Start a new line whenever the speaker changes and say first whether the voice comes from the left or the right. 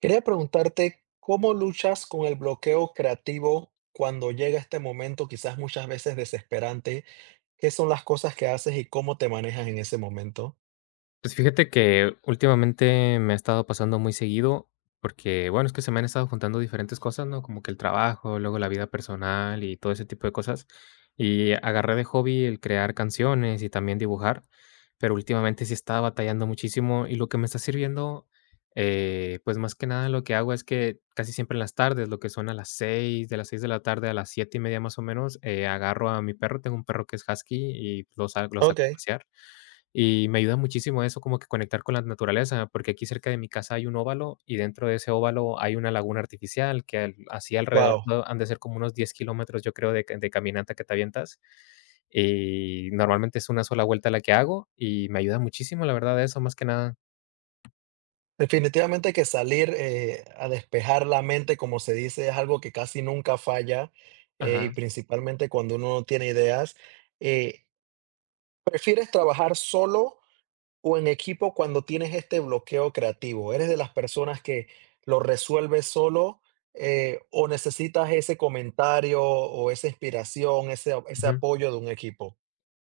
right: Quería preguntarte, ¿cómo luchas con el bloqueo creativo cuando llega este momento, quizás muchas veces desesperante? ¿Qué son las cosas que haces y cómo te manejas en ese momento?
left: Pues fíjate que últimamente me ha estado pasando muy seguido, porque bueno, es que se me han estado juntando diferentes cosas, ¿no? Como que el trabajo, luego la vida personal y todo ese tipo de cosas. Y agarré de hobby el crear canciones y también dibujar, pero últimamente sí estaba batallando muchísimo y lo que me está sirviendo, pues más que nada lo que hago es que casi siempre en las tardes, lo que son a las 6 de 6 de la tarde a 7:30 más o menos, agarro a mi perro, tengo un perro que es husky y lo
right: Ok,
left: saco a pasear y me ayuda muchísimo eso, como que conectar con la naturaleza, porque aquí cerca de mi casa hay un óvalo y dentro de ese óvalo hay una laguna artificial que así alrededor,
right: wow.
left: ¿no? Han de ser como unos 10 kilómetros, yo creo, de caminata que te avientas. Y normalmente es una sola vuelta la que hago y me ayuda muchísimo, la verdad, eso más que nada.
right: Definitivamente que salir a despejar la mente, como se dice, es algo que casi nunca falla, y
left: Ajá.
right: principalmente cuando uno no tiene ideas. Eh, ¿Prefieres trabajar solo? O en equipo cuando tienes este bloqueo creativo, ¿eres de las personas que lo resuelves solo, o necesitas ese comentario o esa inspiración, ese apoyo de un equipo?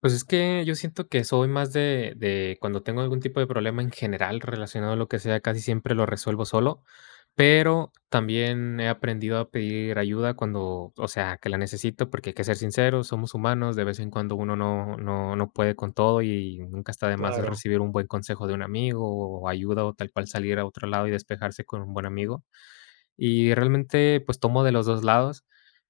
left: Pues es que yo siento que soy más de cuando tengo algún tipo de problema en general relacionado a lo que sea, casi siempre lo resuelvo solo, pero también he aprendido a pedir ayuda cuando, o sea, que la necesito, porque hay que ser sinceros, somos humanos, de vez en cuando uno no puede con todo y nunca está de más
right: Claro,
left: recibir un buen consejo de un amigo o ayuda o tal cual salir a otro lado y despejarse con un buen amigo. Y realmente, pues, tomo de los 2 lados,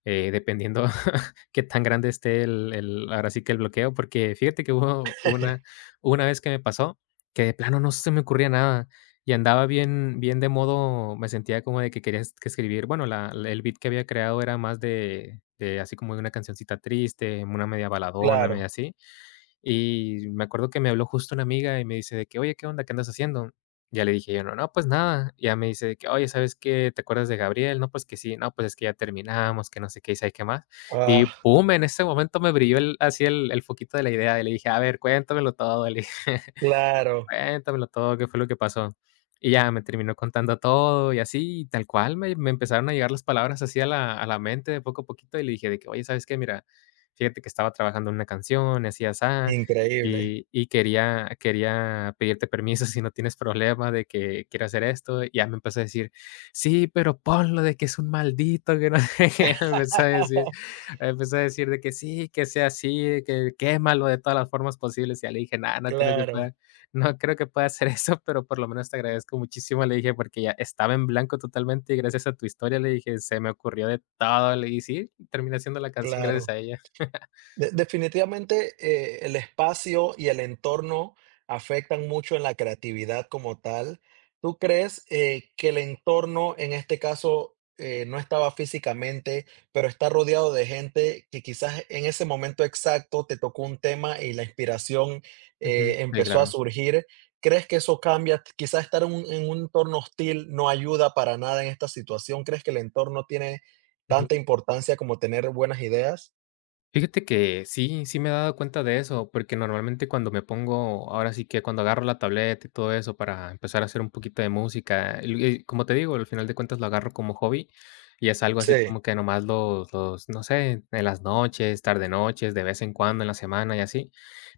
left: dependiendo qué tan grande esté el ahora sí que el bloqueo, porque fíjate que hubo una una vez que me pasó que de plano no se me ocurría nada y andaba bien bien de modo, me sentía como de que quería, es que escribir, bueno, el beat que había creado era más de así como de una cancioncita triste, una media baladona, media
right: claro,
left: así. Y me acuerdo que me habló justo una amiga y me dice de que: "Oye, ¿qué onda? ¿Qué andas haciendo?". Ya le dije yo: "No, no, pues nada". Y ya me dice de que: "Oye, ¿sabes qué? ¿Te acuerdas de Gabriel? No, pues que sí, no, pues es que ya terminamos, que no sé qué y sabe qué más". Y
right: ah,
left: pum, en ese momento me brilló el así el foquito de la idea y le dije: "A ver, cuéntamelo todo", le dije.
right: claro,
left: Cuéntamelo todo, ¿qué fue lo que pasó? Y ya me terminó contando todo y así, y tal cual me empezaron a llegar las palabras así a la mente de poco a poquito, y le dije de que: "Oye, ¿sabes qué? Mira, fíjate que estaba trabajando en una canción, y así y asá,
right: increíble.
left: y quería pedirte permiso si no tienes problema de que quiero hacer esto". Y ya me empezó a decir: "Sí, pero ponlo de que es un maldito, que no sé qué". Me empezó a decir me empezó a decir de que: "Sí, que sea así, que quémalo de todas las formas posibles". Y ya le dije: "Nada, no creo que
right: Claro,
left: pueda". No creo que pueda hacer eso, pero por lo menos te agradezco muchísimo, le dije, porque ya estaba en blanco totalmente y gracias a tu historia, le dije, se me ocurrió de todo, le dije, sí, terminé haciendo la canción gracias
right: claro.
left: a ella.
right: Definitivamente, el espacio y el entorno afectan mucho en la creatividad como tal. ¿Tú crees, que el entorno, en este caso, no estaba físicamente, pero está rodeado de gente que quizás en ese momento exacto te tocó un tema y la inspiración,
left: Ujú. Sí,
right: empezó a
left: claro.
right: surgir? ¿Crees que eso cambia? Quizás estar en un entorno hostil no ayuda para nada en esta situación. ¿Crees que el entorno tiene
left: Ujú.
right: tanta importancia como tener buenas ideas?
left: Fíjate que sí, sí me he dado cuenta de eso, porque normalmente cuando me pongo, ahora sí que cuando agarro la tableta y todo eso para empezar a hacer un poquito de música, como te digo, al final de cuentas lo agarro como hobby y es algo así
right: Sí.
left: como que nomás no sé, en las noches, tarde noches, de vez en cuando, en la semana y así.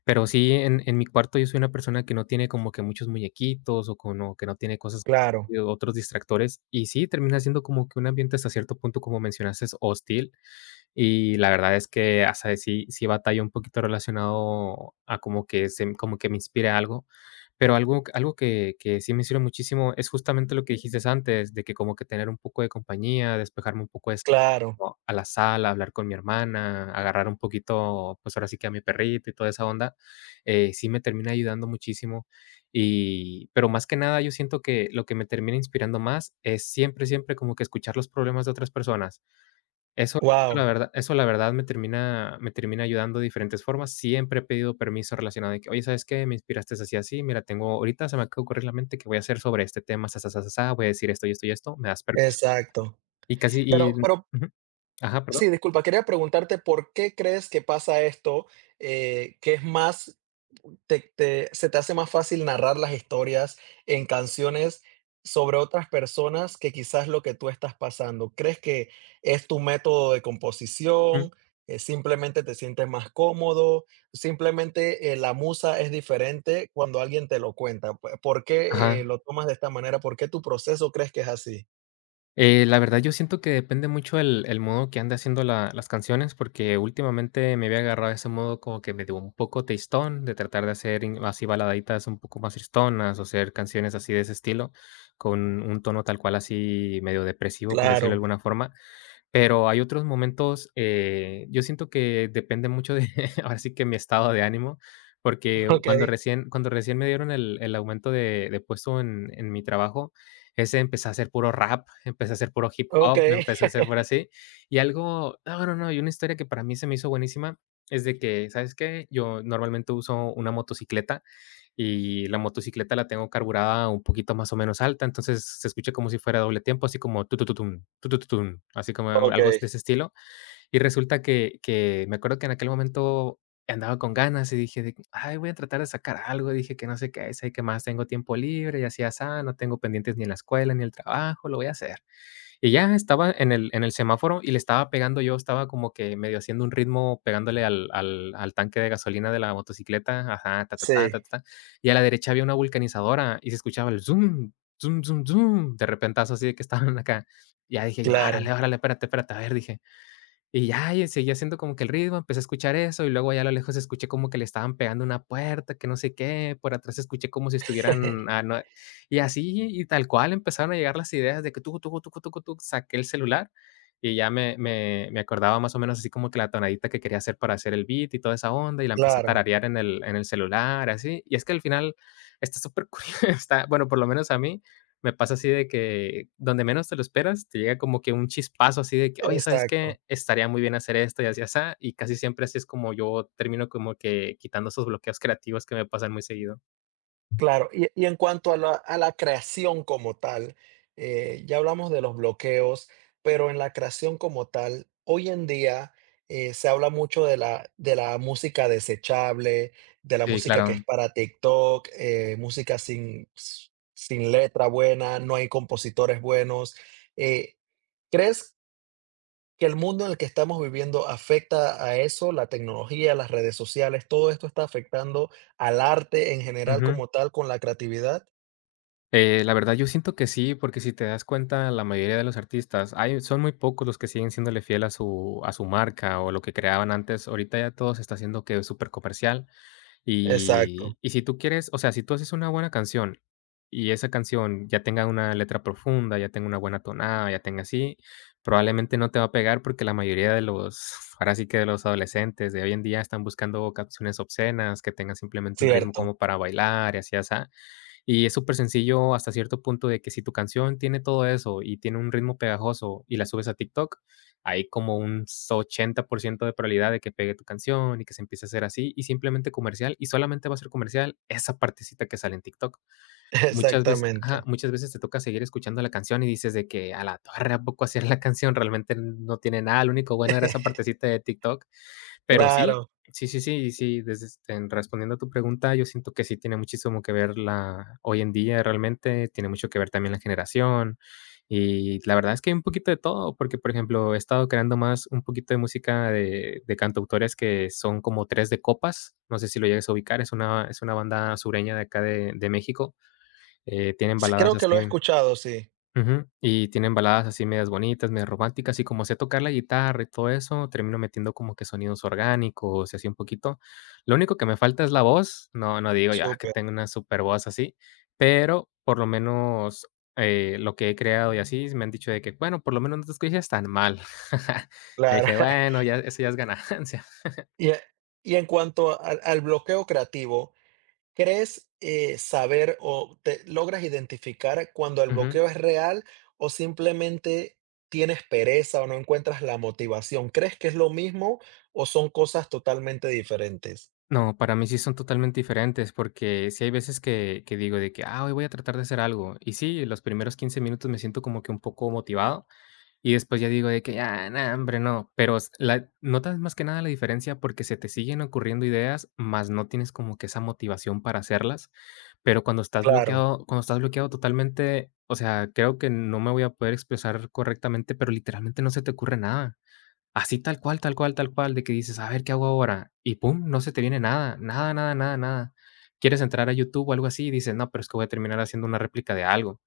left: Pero sí, en mi cuarto yo soy una persona que no tiene como que muchos muñequitos o como que no tiene cosas,
right: Claro,
left: otros distractores y sí, termina siendo como que un ambiente hasta cierto punto, como mencionaste, hostil y la verdad es que hasta sí batalla un poquito relacionado a como que se como que me inspire algo, pero algo que sí me sirve muchísimo es justamente lo que dijiste antes, de que como que tener un poco de compañía, despejarme un poco de eso,
right: claro.
left: ¿no? A la sala, hablar con mi hermana, agarrar un poquito, pues, ahora sí que a mi perrito y toda esa onda, sí me termina ayudando muchísimo. Y pero más que nada, yo siento que lo que me termina inspirando más es siempre, siempre como que escuchar los problemas de otras personas. Eso eso la
right: Wow,
left: verdad, me termina ayudando de diferentes formas. Siempre he pedido permiso relacionado de que: "Oye, ¿sabes qué? Me inspiraste así, así. Mira, tengo ahorita se me acaba de ocurrir la mente que voy a hacer sobre este tema, sa, sa, sa, sa, sa, voy a decir esto y esto y esto, ¿me das permiso?".
right: exacto.
left: Y casi y
right: Pero
left: ujú. Ajá, perdón.
right: sí, disculpa, quería preguntarte, ¿por qué crees que pasa esto? Que es más, te se te hace más fácil narrar las historias en canciones sobre otras personas que quizás lo que tú estás pasando. ¿Crees que es tu método de
left: Ujú.
right: composición? ¿Simplemente te sientes más cómodo? ¿Simplemente, la musa es diferente cuando alguien te lo cuenta? Pue, ¿por qué,
left: Ajá.
right: lo tomas de esta manera? ¿Por qué tu proceso crees que es así?
left: La verdad, yo siento que depende mucho el modo que ande haciendo la las canciones, porque últimamente me había agarrado ese modo como que me dio un poco tristón, de tratar de hacer in así baladitas un poco más tristonas, o hacer canciones así de ese estilo, con un tono tal cual así medio depresivo, por decirlo de
right: Claro,
left: alguna forma. Pero hay otros momentos, yo siento que depende mucho de, ahora sí que mi estado de ánimo, porque
right: okey,
left: cuando recién me dieron el aumento de puesto en mi trabajo, ese empecé a hacer puro rap, empecé a hacer puro hip hop,
right: okey,
left: empecé a hacer por así. Y algo no, no, no, y una historia que para mí se me hizo buenísima es de que, ¿sabes qué? Yo normalmente uso una motocicleta, y la motocicleta la tengo carburada un poquito más o menos alta, entonces se escucha como si fuera doble tiempo, así como tu, tun, tu, así como algo
right: okey.
left: de ese estilo. Y resulta que me acuerdo que en aquel momento andaba con ganas y dije, de que, ay, voy a tratar de sacar algo, dije que no sé qué es, ay, que más tengo tiempo libre y así, así, no tengo pendientes ni en la escuela ni en el trabajo, lo voy a hacer. Y ya estaba en el semáforo y le estaba pegando yo, estaba como que medio haciendo un ritmo pegándole al tanque de gasolina de la motocicleta, ajá, ta, ta, ta, ta,
right: Sí,
left: ta, ta, y a la derecha había una vulcanizadora y se escuchaba el zoom zoom zoom zoom de repentazo así de que estaban acá. Ya dije yo: "Árale,
right: claro,
left: árale, espérate, espérate", a ver, dije, y ya, y seguía haciendo como que el ritmo, empecé a escuchar eso, y luego allá a lo lejos escuché como que le estaban pegando una puerta, que no sé qué, por atrás escuché como si estuvieran, ah, no, y así, y tal cual empezaron a llegar las ideas de que tucu, tucu, tucu, tucu, tuc, saqué el celular y ya me acordaba más o menos así como que la tonadita que quería hacer para hacer el beat y toda esa onda, y la empecé a
right: claro,
left: tararear en el celular, así. Y es que al final está súper curioso, está, bueno, por lo menos a mí, me pasa así de que donde menos te lo esperas, te llega como que un chispazo así de que, oye, ¿sabes
right: exacto.
left: qué? Estaría muy bien hacer esto y así, así, y casi siempre así es como yo termino como que quitando esos bloqueos creativos que me pasan muy seguido.
right: Claro, y en cuanto a a la creación como tal, ya hablamos de los bloqueos, pero en la creación como tal, hoy en día, se habla mucho de de la música desechable, de la
left: Sí,
right: música que es
left: claro.
right: para TikTok, música sin letra buena, no hay compositores buenos. Eh, ¿Crees que el mundo en el que estamos viviendo afecta a eso, la tecnología, las redes sociales, todo esto está afectando al arte en general
left: Ujú.
right: como tal con la creatividad?
left: La verdad yo siento que sí, porque si te das cuenta, la mayoría de los artistas, hay, son muy pocos los que siguen siéndole fiel a a su marca o lo que creaban antes. Ahorita ya todo se está haciendo que súper comercial.
right: Exacto,
left: Y si tú quieres, o sea, si tú haces una buena canción y esa canción ya tenga una letra profunda, ya tenga una buena tonada, ya tenga así, probablemente no te va a pegar porque la mayoría de los, ahora sí que de los adolescentes de hoy en día están buscando canciones obscenas, que tengan simplemente un ritmo
right: cierto,
left: como para bailar y así, asá. Y es súper sencillo hasta cierto punto de que si tu canción tiene todo eso y tiene un ritmo pegajoso y la subes a TikTok, hay como un 80% de probabilidad de que pegue tu canción y que se empiece a hacer así y simplemente comercial y solamente va a ser comercial esa partecita que sale en TikTok. Muchas veces, ajá,
right: exactamente.
left: muchas veces te toca seguir escuchando la canción y dices de que a la torre a poco hacer la canción realmente no tiene nada, lo único bueno era esa partecita de TikTok, pero sí,
right: Claro,
left: sí, sí, sí, sí, en respondiendo a tu pregunta, yo siento que sí tiene muchísimo que ver la hoy en día realmente, tiene mucho que ver también la generación, y la verdad es que hay un poquito de todo, porque, por ejemplo, he estado creando más un poquito de música de cantautores que son como Tres de Copas, no sé si lo llegues a ubicar, es una banda sureña de acá de México, tienen baladas
right: creo que lo
left: así.
right: he escuchado, sí,
left: Ujú. Y tienen baladas así medias bonitas, medias románticas, y como sé tocar la guitarra y todo eso, termino metiendo como que sonidos orgánicos y así un poquito. Lo único que me falta es la voz, no no digo, ya, que
right: súper,
left: tengo una super voz así, pero por lo menos, lo que he creado y así, me han dicho de que: "Bueno, por lo menos no te escuchas tan mal". Yo
right: claro.
left: dije: "Bueno, ya eso ya es ganancia".
right: Y e y en cuanto al bloqueo creativo, ¿crees, saber o te logras identificar cuando el bloqueo es real o simplemente tienes pereza o no encuentras la motivación? ¿Crees que es lo mismo o son cosas totalmente diferentes?
left: No, para mí sí son totalmente diferentes, porque sí hay veces que digo de que, ah, hoy voy a tratar de hacer algo. Y sí, los primeros 15 minutos me siento como que un poco motivado y después ya digo de que, ah, no, hombre, no. Pero s- la, notas más que nada la diferencia porque se te siguen ocurriendo ideas, más no tienes como que esa motivación para hacerlas. Pero
right: Claro,
left: cuando estás bloqueado totalmente, o sea, creo que no me voy a poder expresar correctamente, pero literalmente no se te ocurre nada. Así tal cual, tal cual, tal cual, de que dices: "A ver, ¿qué hago ahora?". Y pum, no se te viene nada, nada, nada, nada, nada. Quieres entrar a YouTube o algo así, y dices: "No, pero es que voy a terminar haciendo una réplica de algo".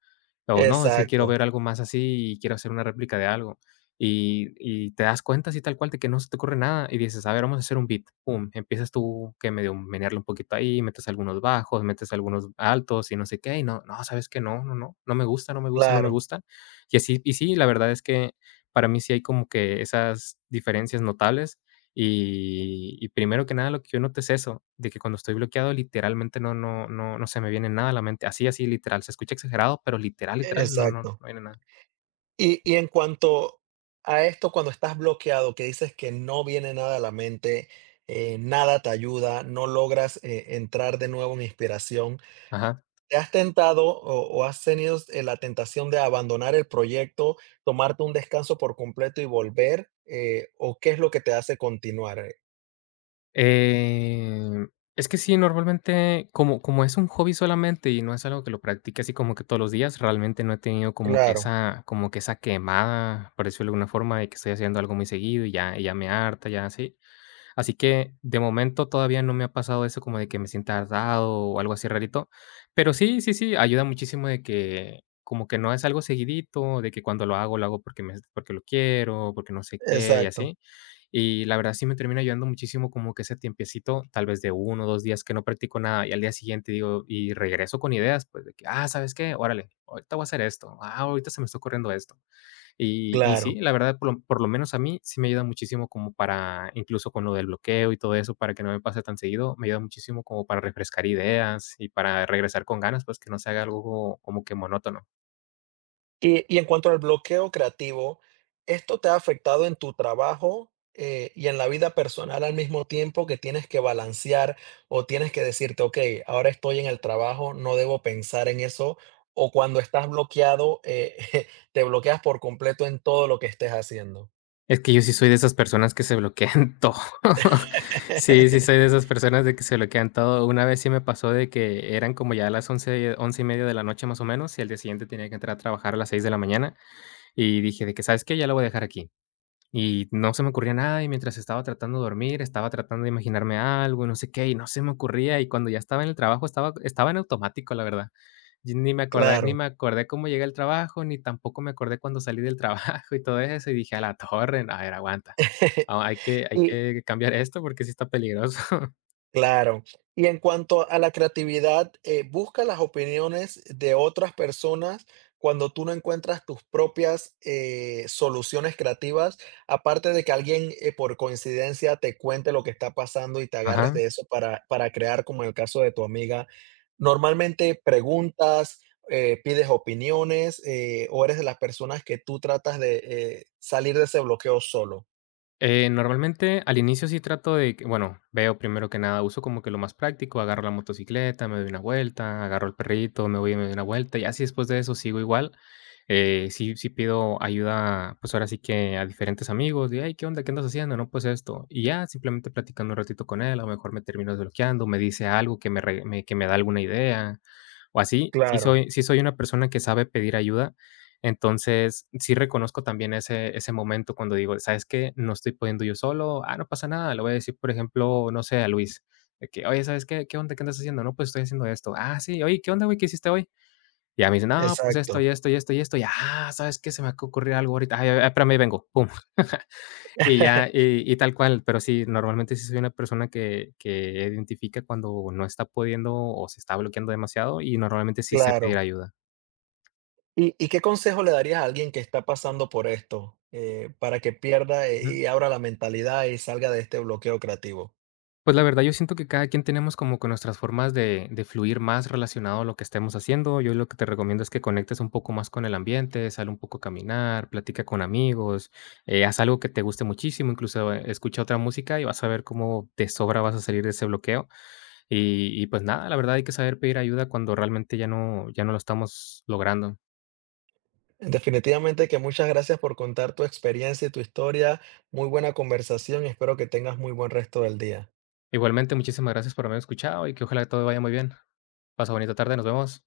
left: O: "No, es que quiero
right: exacto,
left: ver algo más así y quiero hacer una réplica de algo". Y te das cuenta así tal cual de que no se te ocurre nada, y dices: "A ver, vamos a hacer un beat". Pum, empiezas tú que medio menearle un poquito ahí, metes algunos bajos, metes algunos altos y no sé qué, y no, no, ¿sabes que No, no, no, no me gusta, no me gusta, no me
right: claro,
left: gusta. Y así y sí, la verdad es que para mí sí hay como que esas diferencias notables. Y primero que nada, lo que yo noto es eso, de que cuando estoy bloqueado, literalmente no no no no se me viene nada a la mente. Así, así, literal. Se escucha exagerado, pero literal, literal, no, no,
right: exacto.
left: no viene nada.
right: Y en cuanto a esto, cuando estás bloqueado, que dices que no viene nada a la mente, nada te ayuda, no logras, entrar de nuevo en inspiración,
left: Ajá.
right: ¿te has tentado o has tenido, la tentación de abandonar el proyecto, tomarte un descanso por completo y volver? ¿O qué es lo que te hace continuar?
left: Eh, es que sí, normalmente, como es un hobby solamente y no es algo que lo practique así como que todos los días, realmente no he tenido
right: Claro,
left: como que esa quemada, por decirlo de alguna forma, de que estoy haciendo algo muy seguido y ya me harta, ya así. Así que, de momento, todavía no me ha pasado eso como de que me sienta hartado o algo así rarito. Pero sí, sí, sí, ayuda muchísimo de que como que no es algo seguidito, de que cuando lo hago porque me porque lo quiero, porque no sé qué y
right: exacto,
left: así. Y la verdad sí me termina ayudando muchísimo como que ese tiempecito, tal vez de 1 o 2 días que no practico nada, y al día siguiente digo y regreso con ideas, pues, de que: "Ah, ¿sabes qué? Órale, ahorita voy a hacer esto. Ah, ahorita se me está ocurriendo esto". Y sí,
right: claro.
left: la verdad, por lo menos a mí sí me ayuda muchísimo como para, incluso con lo del bloqueo y todo eso, para que no me pase tan seguido, me ayuda muchísimo como para refrescar ideas y para regresar con ganas, pues, que no se haga algo como que monótono.
right: Y en cuanto al bloqueo creativo, ¿esto te ha afectado en tu trabajo, y en la vida personal al mismo tiempo que tienes que balancear o tienes que decirte: "Okey, ahora estoy en el trabajo, no debo pensar en eso", o cuando estás bloqueado, te bloqueas por completo en todo lo que estés haciendo?
left: Es que yo sí soy de esas personas que se bloquean todo. Sí, sí soy de esas personas de que se bloquean todo. Una vez sí me pasó de que eran como ya las once y media de la noche, más o menos, y al día siguiente tenía que entrar a trabajar a las 6 de la mañana, y dije de que: "¿Sabes qué? Ya lo voy a dejar aquí". Y no se me ocurría nada, y mientras estaba tratando de dormir, estaba tratando de imaginarme algo, y no sé qué, y no se me ocurría, y cuando ya estaba en el trabajo, estaba en automático, la verdad. Y ni me acordé ni
right: Claro.
left: me acordé cómo llegué al trabajo, ni tampoco me acordé cuando salí del trabajo y todo eso, y dije: "A la torre, no a ver, aguanta. Ah, hay que hay
right: Y
left: que cambiar esto porque sí está peligroso".
right: Claro. Y en cuanto a la creatividad, busca las opiniones de otras personas cuando tú no encuentras tus propias, soluciones creativas, aparte de que alguien, por coincidencia te cuente lo que está pasando y te agarres
left: Ajá.
right: de eso para crear, como en el caso de tu amiga. Normalmente preguntas, pides opiniones, o eres de las personas que tú tratas de, salir de ese bloqueo solo.
left: Normalmente al inicio sí trato de que bueno, veo primero que nada, uso como que lo más práctico, agarro la motocicleta, me doy una vuelta, agarro el perrito, me voy y me doy una vuelta, y así después de eso sigo igual. Sí pido ayuda, pues, ahora sí que a diferentes amigos de: ay ¿qué onda? ¿Qué andas haciendo?". "No, pues esto". Y ya simplemente platicando un ratito con él, a lo mejor me termino desbloqueando, me dice algo que me da alguna idea, o así. Sí
right: Claro,
left: soy sí soy una persona que sabe pedir ayuda, entonces, sí reconozco también ese momento cuando digo: "¿Sabes qué? No estoy pudiendo yo solo, ah, no pasa nada". Le voy a decir, por ejemplo, no sé, a Luis, de que: "Oye, ¿sabes qué? ¿Qué onda? ¿Qué andas haciendo?". "No, pues estoy haciendo esto". "Ah, sí, oye, ¿qué onda, güey? ¿Qué hiciste hoy?". Y a mí dice: "No, pues esto, y
right: exacto.
left: esto, y esto, y esto". Y, ah, ¿sabes qué? Se me acaba de ocurrir algo ahorita. Ay, ay, ay, espérame, ahí vengo, pum. Y ya, y tal cual. Pero sí, normalmente sí soy una persona que identifica cuando no está pudiendo o se está bloqueando demasiado y normalmente sí se pedir
right: Claro.
left: ayuda.
right: ¿Y qué consejo le darías a alguien que está pasando por esto, para que pierda y abra la mentalidad y salga de este bloqueo creativo?
left: Pues, la verdad, yo siento que cada quien tenemos como que nuestras formas de fluir más relacionado a lo que estemos haciendo. Yo lo que te recomiendo es que conectes un poco más con el ambiente, sal un poco a caminar, platica con amigos, haz algo que te guste muchísimo, incluso escucha otra música y vas a ver cómo de sobra vas a salir de ese bloqueo. Y pues nada, la verdad hay que saber pedir ayuda cuando realmente ya no lo estamos logrando.
right: Definitivamente que muchas gracias por contar tu experiencia y tu historia. Muy buena conversación y espero que tengas muy buen resto del día.
left: Igualmente, muchísimas gracias por haberme escuchado y que ojalá todo vaya muy bien. Pasa bonita tarde, nos vemos.